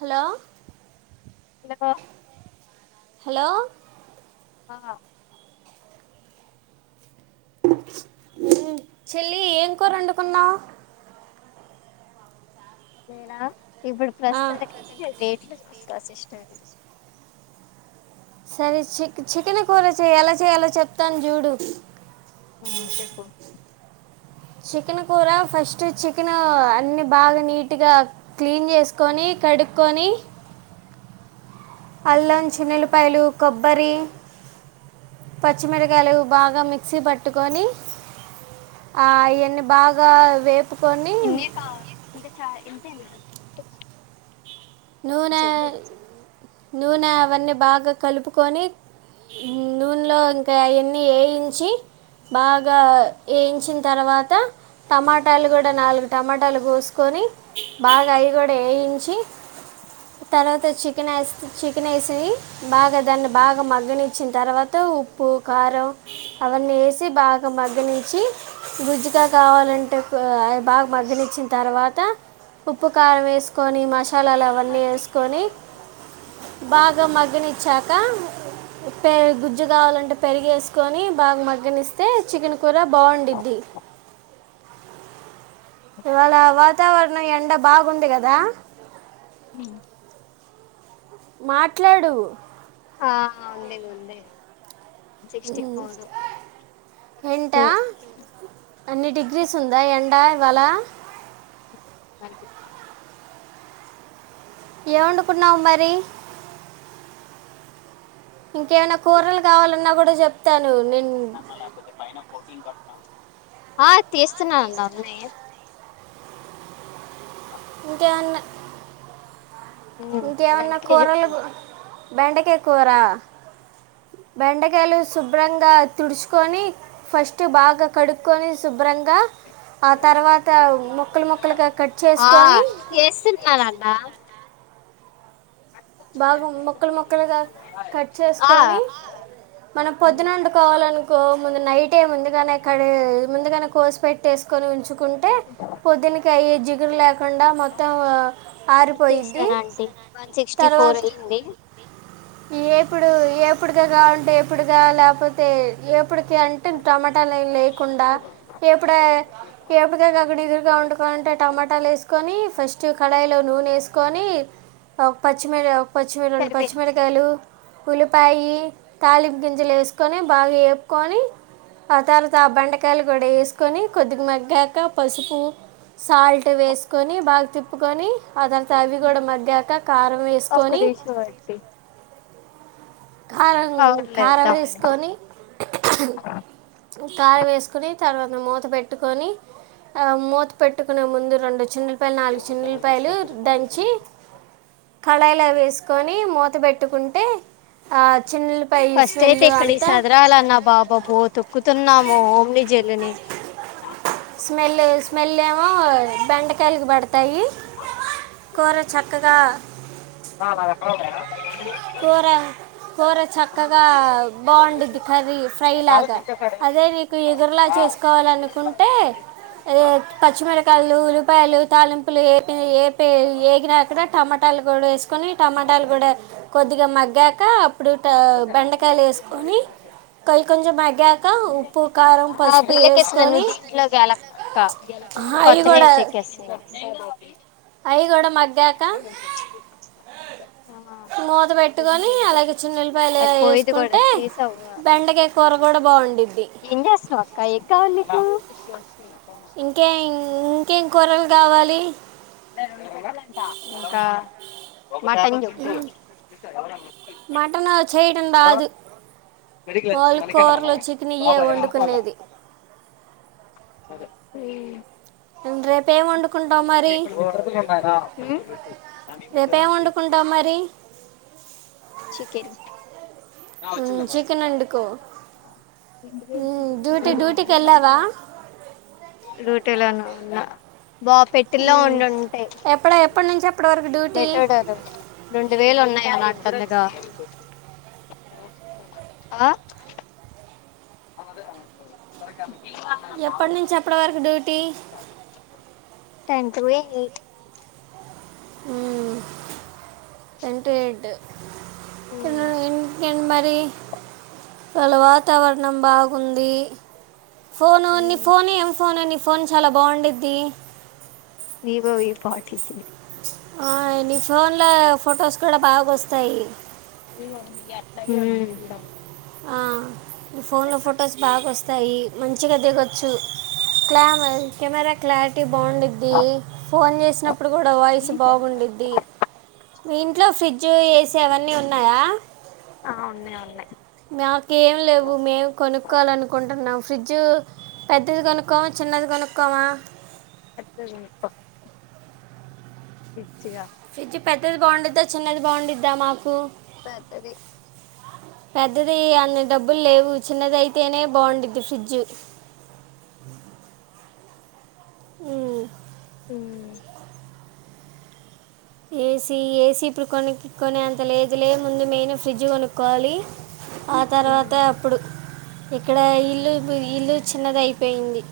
Hello పిల్లగా hello ఆ చెల్లి ఏం కూర వండుకున్నావు నే నా ఇప్పుడు ప్రస్తుతన రేట్లు ట్రాన్సిస్టర్ సరే చిక్ చికెన్ కూర చేయాలో చేయ ఎలా చెప్తాను చూడు ఉమ్ చెప్పు చికెన్ కూర ఫస్ట్ చికెన్ అన్ని బాగ నీట్గా క్లీన్ చేసుకొని కడుక్కొని అల్లం చిన్నుల్లిపాయలు కొబ్బరి పచ్చిమిరకాయలు బాగా మిక్సీ పట్టుకొని ఆ ఇవన్ని బాగా వే ఇన్న కా చ ఇంతేనా స నూనె యే నూనె అవన్నీ బాగ కలుపుకొని నూనెలో ఇంకా అవన్నీ వేయించి బాగా వేయించిన తర్వాత టమాటాలు కూడ నాలుగు టమాటాలు పోసుకొని బాగ అవి కూడ వేయించి తర్వాత చికెన్ వే చికెన్ వేసి బాగ దాన్ని బాగా మగ్గనిచ్చిన తర్వాత ఉప్పు కారం అవన్నీ వేసి బాగా మగ్గనిచ్చి గుజ్జుగా కావాలంటే బాగ మరగనిచ్చిన తర్వాత ఉప్పు కారం వేసుకొని మసాల నెయ్యి వన్ సిక్స్టీ వేసుకొని ఫోర్ బాగా మగ్ వచ్చాక గుజ్జు కావాలంటే పెరిగేసుకొని బాగ మగ్గని ఇస్తే చికెన్ కూర బాగుండిద్ది ఇవాళ వాతావరణం ఎండ బాగుంది కదా ఉ మాట్లాడు ఆ ఉంది ఉంది వన్ సిక్స్టీ ఫోర్ ఎంట అన్ని డిగ్రీస్ ఉందా ఎం డ ఇవాళ అ ఏమొండుకున్నావు మరి ఇంకేమైనా కూరలు కావాలన్నా కూడ్ చెప్తాను నేన్ అ లేకపోతే పైన పోటీన్ కొట్టం ఆ తీస్తున్నా అన్న అమ్మ్ ఇంకేమన్నా మ్మ్ ఇంకేమన్నా వెంటనే కూరలు చెప్పు బెండకయ్ కూరా బెండకాయలు శుభ్రంగా తుడుచుకొని ఫస్ట్ బాగా కడుక్కొని శుభ్రంగా ఆ తర్వాత ముక్కలు ముక్కలుగా కట్ ఆ చేసుకొని తీస్తున్నానన్న బాగా మొక్కలు మొక్కలుగా కట్ ఆ చేసుకొని మనం పొద్దున వండుకోవాలనుకో ముందు నైటే ముందుగానేకడ్ ముందుగానే కోస్ పెట్టేసుకొని ఉంచు ంటే పొద్దునకయ్యే నిదుర్ లేక్ కాకుండా మొత్తం ఆరిపోయిద్ది ఇచ్చేసాను ఆంటీ వన్ సిక్స్టీ ఫోర్ తర్వాత అయ్యింది ఎపుడు ఏప్ ఎప్పుడుగా ఉంటే ఎప్పుడుగా లేకపోతే ఏప్ ఇప్పుడీకి అంటే టమాటాలు ఎం లేకుండా ఎప్పుడ ఎపుగా కాకుండా ఎదురుగా వండుకొవాలంటే టమాటాలు వేసుకొని ఫస్ట్ కడాయిలో నూనె ఏసుకొని ప పచ్చిమిర పచ్చిమీ రెండు సరిపోయింది పచ్చిమిరకాయలు ఉల్లిపాయి తాలిపు గింజలు వేసుకొని బాగా వేపుకొని ఆ తర్వాత ఆ బెండకాయలు కూడా వేసుకొని కొద్దిగా మగ్గాక పసుపు సాల్ట్ వేసుకొని బాగా తిప్ ప్పుకొనీ అదంత అవి కూడా మగ్గాక కారం ఒక్క వేసుకొని దిషు వట్టి కారం కారం అవుట్లేద్దామని వేసుకొని కారం వేసుకొని తర్వాత మూత పెట్టుకొని ఆ మూత పెట్టుకునే ముందు రెండు చిన్న పె నాలుగు చిన్న ఉల్లిపాయలు దంచి కడాయిలో వేసుకొని మూత బెట్టుకుంటే ఫస్ట్ అయితే ఇక్కడికి సదరాలన్నా బాబాబో తొక్కుతున్నాము ఓమిని జల్లుని స్మెల్ స్మెల్ ఏమో బెండు తేలికబడతాయి కూర చక్కగా [unintelligible] కూర కూర చక్కగా బావుండుద్ది కర్రీ ఫ్రై లాగా అదే నీకు ఇగురులా చేసుకోవాలనుకుంటే అదే పచ్చిమిరకాయలు ఉల్లిపాయలు తాలింపులే టూ ఏ పే ఏగినాకడా టమా పల్లీ కూడా వేస్క్ కొని టమాటాలు కూడా కొద్దిగా మగ్గాక అప్ ప్పుడు ట బెండకాయలు వేసుకొని, కొయి కొంచెం మగ్గాక ఉప్పు, కారం, ఆ పసుపు బిల్లకేసిన వేసుకొని, నువ్వు దీంట్లో గెలక్క ప్చ్ అహ అయి కొత్త కూడా నేమ్స్ ఎక్కేస్తున్నవ్ అయి కూడా మగ్ ప్చ్ ఆ మూత ఓపెన్ పెట్టుకొని చేయొద్ద, అలాగే చిన్న ఉల్లిపాయలు అది పోయేద్ది కూడా వేసుకుంటే తీసావుగ, బెండకాయ కూర కూడా బాగుండిద్ది ఏం చేస్తున్నావు అక్క ఏం కావాలి, నీకు హ్మ్ ఇంకే ఇంకేం కూరలు కావాలి ఇ ఇంకా మటన్ చెప్పు ఉమ్, చేయటం రాదు వాళ్లు కూరలు చికెన్ ఇయ్యే వండుకునేది. హ్మ్ ఇంగ్ రేపేం వండుకుంటాం మరి రేపేం వండుకుంటాం మరి చికెన్ ఆ ఉమ్, వచ్చిందమ్మా చికెన్ వండుకో ఉమ్, డ్యూటీ డ్యూటీకి వెళ్ళావా డ్యూటీలోన అన్న బా పెట్టిల్లో ఉమ్, ఉండింటాయి ఎప్పుడ ఎప్పటి నుంచి ఎప్పటి వరకు డ్యూటీ మెట్టెడరు రెండు వేలు ఉన్నాయి ఏమన్నా అంటందిగా ఆ అవు అదే సరే కానీ ఎప్పటి నుంచి ఎప్పటి వరకు డు టంటూ ఏ ఏ ఉ ఎంటు ఏడ్ అలా ఏం ఏం మరి వాళ్ళ వాతావరణం బాగుంది ఫోనున్ని ఫోన్ ఏం ఫోనండి ఫోన్ చాలా బాగుండుద్ది వివోవి పాటి ఆ నీ ఫోన్ లో ఫొటోస్ కూడా బాగోస్తాయి ఉ ఆ నీ ఫోన్లో ఫొటోస్ బాగా వస్తాయి మంచిగా దిగొచ్చు క్లా కెమెరా క్లారిటీ బాగుండుద్ది ఫోన్ చేసినప్పుడు కూడా వాయిస్ బాగుండుద్ది మీ ఇంట్లో ఫ్రిడ్జ్, ఏసీ అవన్నీ ఉన్నాయా ఆ ఉన్నాయి ఉన్నాయి మాకేం లేవు మేము కొనుక్కోవాల అనుకుంటున్నాము ఫ్రిడ్జ్ పెద్దది కొనుక్కోవా చిన్నది కొనుక్కోవా పెద్దది కొనుక్కో చిగా ఫ్రిడ్జ్ చిన్నది బాగుండుద్దా పెద్దది బాగుండుద్దా మాకు పెద్దది పెద్దది అన్ని డబ్బులు లేవు చిన్నది అయితేనే బాగుండుద్ది ఫ్రిడ్జ్ ఉ ఉ ఏసీ ఏసీ ఇప్పుడు కొనుక్కునే అంత లేదు లే ముందు మెయిన్ ఫ్రిడ్జ్ కొనుక్కోవాలి ఆ తర్వాత అప్పుడు ఇక్కడ ఇల్లు ఇల్లు చిన్నదయిపోయింది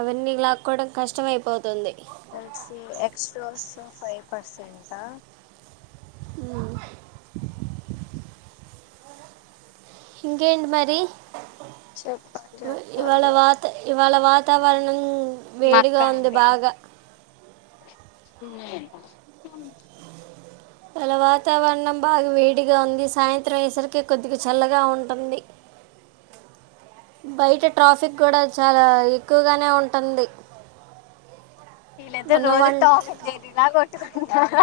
అవన్నీ లాక్కోవడం కష్టం అయిపోతుంది ఎసి ఎక్సట్రా వస్తుంది ఫైవ్ పర్సెంట ఉ ఇంకేంటి మరి చెప్పాలి ఇవాళ చెప్పాలి వాత ఇవాళ వాతావరణం మా అక్క వేడిగా ఉంది అండి బాగా ఉ ఇలా వాతావరణం బాగా వేడిగా ఉంది సాయంత్రం వయేసరికి కొద్దిగా చల్లగా ఉంటుంది బయట ట్రాఫిక్ కూడా చాలా ఎక్కువగానే ఉంటుంది వీళ్ళిద్దరు మొన్న రోజు వన్ టామ అండ్ జెర్రీలా కొట్టుకుంటారు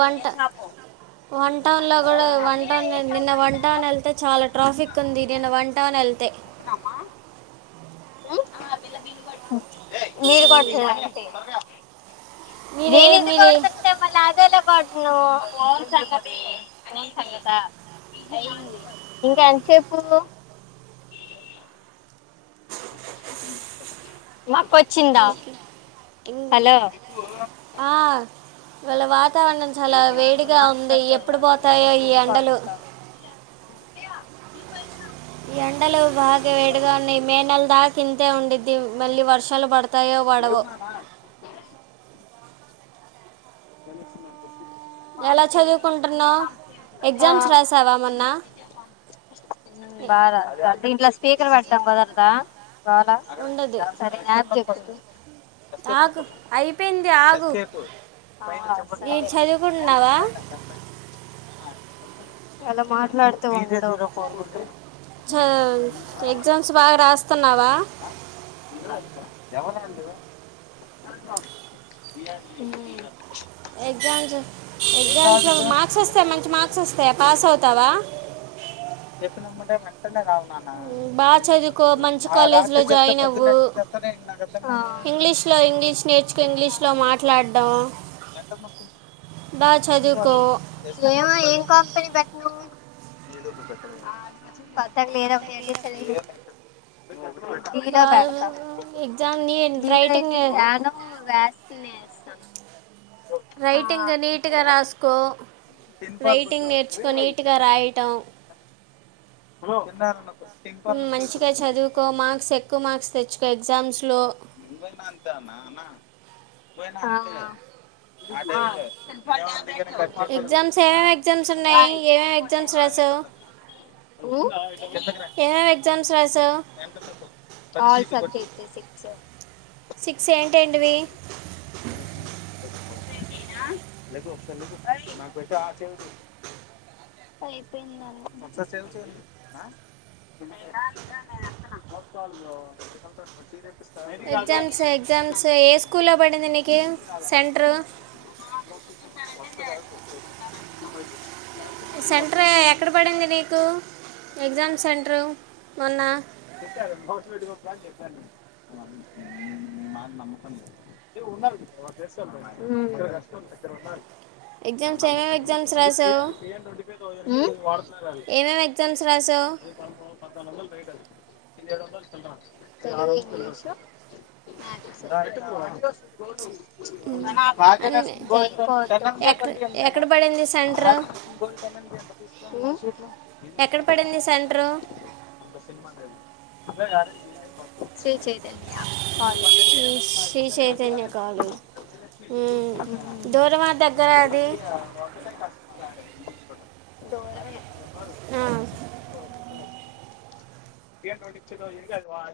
వన్ వన్ టౌన్ లో కూడా వన్ టౌన్ నిన్న వన్ టౌన్ వెళ్తే చాలా ట్రాఫిక్ ఉంది. నిన్న వన్ టౌన్ వెళ్తే ఆ పిల్ల బిల్లు కాట్ మీరు ఉమ్. కోటండి. మీరే నేను ఇది మీరే కోడుతుంటే మళ్ళ అదేలా కో ఇంకా ఎంతసేపు. మా కొ ఆ ఇవాళ వా వాతావరణం చాలా వేడిగా ఉంది మాట్లాడుతుండు ఎప్పుడు అలాగే పోతాయో నేను ఈ బిల్ ఎండలు. కొడతాను ఎండలు బాగా వేడిగా ఉన్నాయి. మే నెల దాకింతే ఉండిది మళ్ళీ వర్షాలు పడతాయో పడవో వాన వస్తుందా చెప్పు. ఎలా చదువుకుంటున్నావు ఎగ్జామ్స్ రాసావా మొన్న ఏ- బా లా దీంట్ల స్పీకర్. కుదరదా కావాలా ఉండదు సరే అప్ చెప్పు. ఎస్కేప్ ఆగు నొక్కమ్మ అయిపోయింది ఆగు అవునా ఈ సరే చదువుకుంటున్నావా అలా మాట్లాడుతే ఉండటం రా ఫోన్. చ ఎగ్జామ్స్ బాగా రాస్త ఆ ఇవ్వాలి కాదా. ఎవలాలు ఎగ్జామ్స్ ఎగ్జామ్స్ లో నీకు మార్క్స్ వస్తాయి మంచి మార్క్స్ వస్తాయా పాస్ అవుతావా. చెపినమ్మంటే వెంటనే కావు. ఉమ్, బాగా చదువుకో మంచి రాత్రీ కాలేజ్లో చెప్ జాయిన్ పొద్దున్నే అవ్వు ఇచ్చేస్తారా నాకు అర్థం ఇంగ్లీష్లో ఇంగ్లీష్ నేర్చుకో ఇంగ్లీష్లో మాట్లాడడం బాగా కాదు. చదువుకో ఏదో ఒక పె పథకు క లేదా అప్పుడ అంట సర దీలో బాగా పెడతాం ఎగ్జామ్ నీ దిలో రైటింగ్ ఏంటి ధ్యానం వేస్తినే. రైటింగ్ నీట్గా రాసుకో టిన్ ఫాల్ కొట్టు రైటింగ్ నేర్చుకో నీట్గా కిందకి రా రాయటం కింద నొక్కు టిన్ ఫాల్ నొక్కు ఇప్పుడు మంచిగా చదువుకో మార్క్స్ ఎక్కువ మార్క్స్ తెచ్చుకో ఎగ్జామ్స్ లో నువ్వైనా అంతే అన్న అన్నా పో [unintelligible] ఎగ్జామ్స్ ఏమే ఎగ్జామ్స్ ఉన్నాయి ఏమేం ఎగ్జామ్స్ రాసావు ఎంటర్ ఏమేమి ఎగ్జామ్స్ రాసావు. స సి సెంట్ అండ్వీ ఒకసారికుట్టి సేవ అయియింద్రికల్చ చ ఎగ్జామ్స్ ఎగ్జామ్స్ ఏ స్కూల్లో పడింది నికి సెంట్రు సెంటర్ ఎక్కడ తెప్పిస్తా పడింది నీకు ఎగ్జామ్ సెంటరు మొన్న హు ఎగ్జామ్స్ ఏమేమి ఎగ్జామ్స్ రాసావు ఏమేమి ఎగ్జామ్స్ రాసావు హు తెలుగు ఇంగ్లీష్ అన్ని ఎక్కడ ఎక్కడ మ్యాత్స్ పడింది సెంటర్ [unintelligible] ఎక్కడ పడింది సెంటరు అంత సినిమా లేదు శ్రీ చైతన్య కాలేజ్ శ్రీ చైతన్య కాలేజ్ దూరమా దగ్గర అది హు దూరమే మర ఆ, [unintelligible]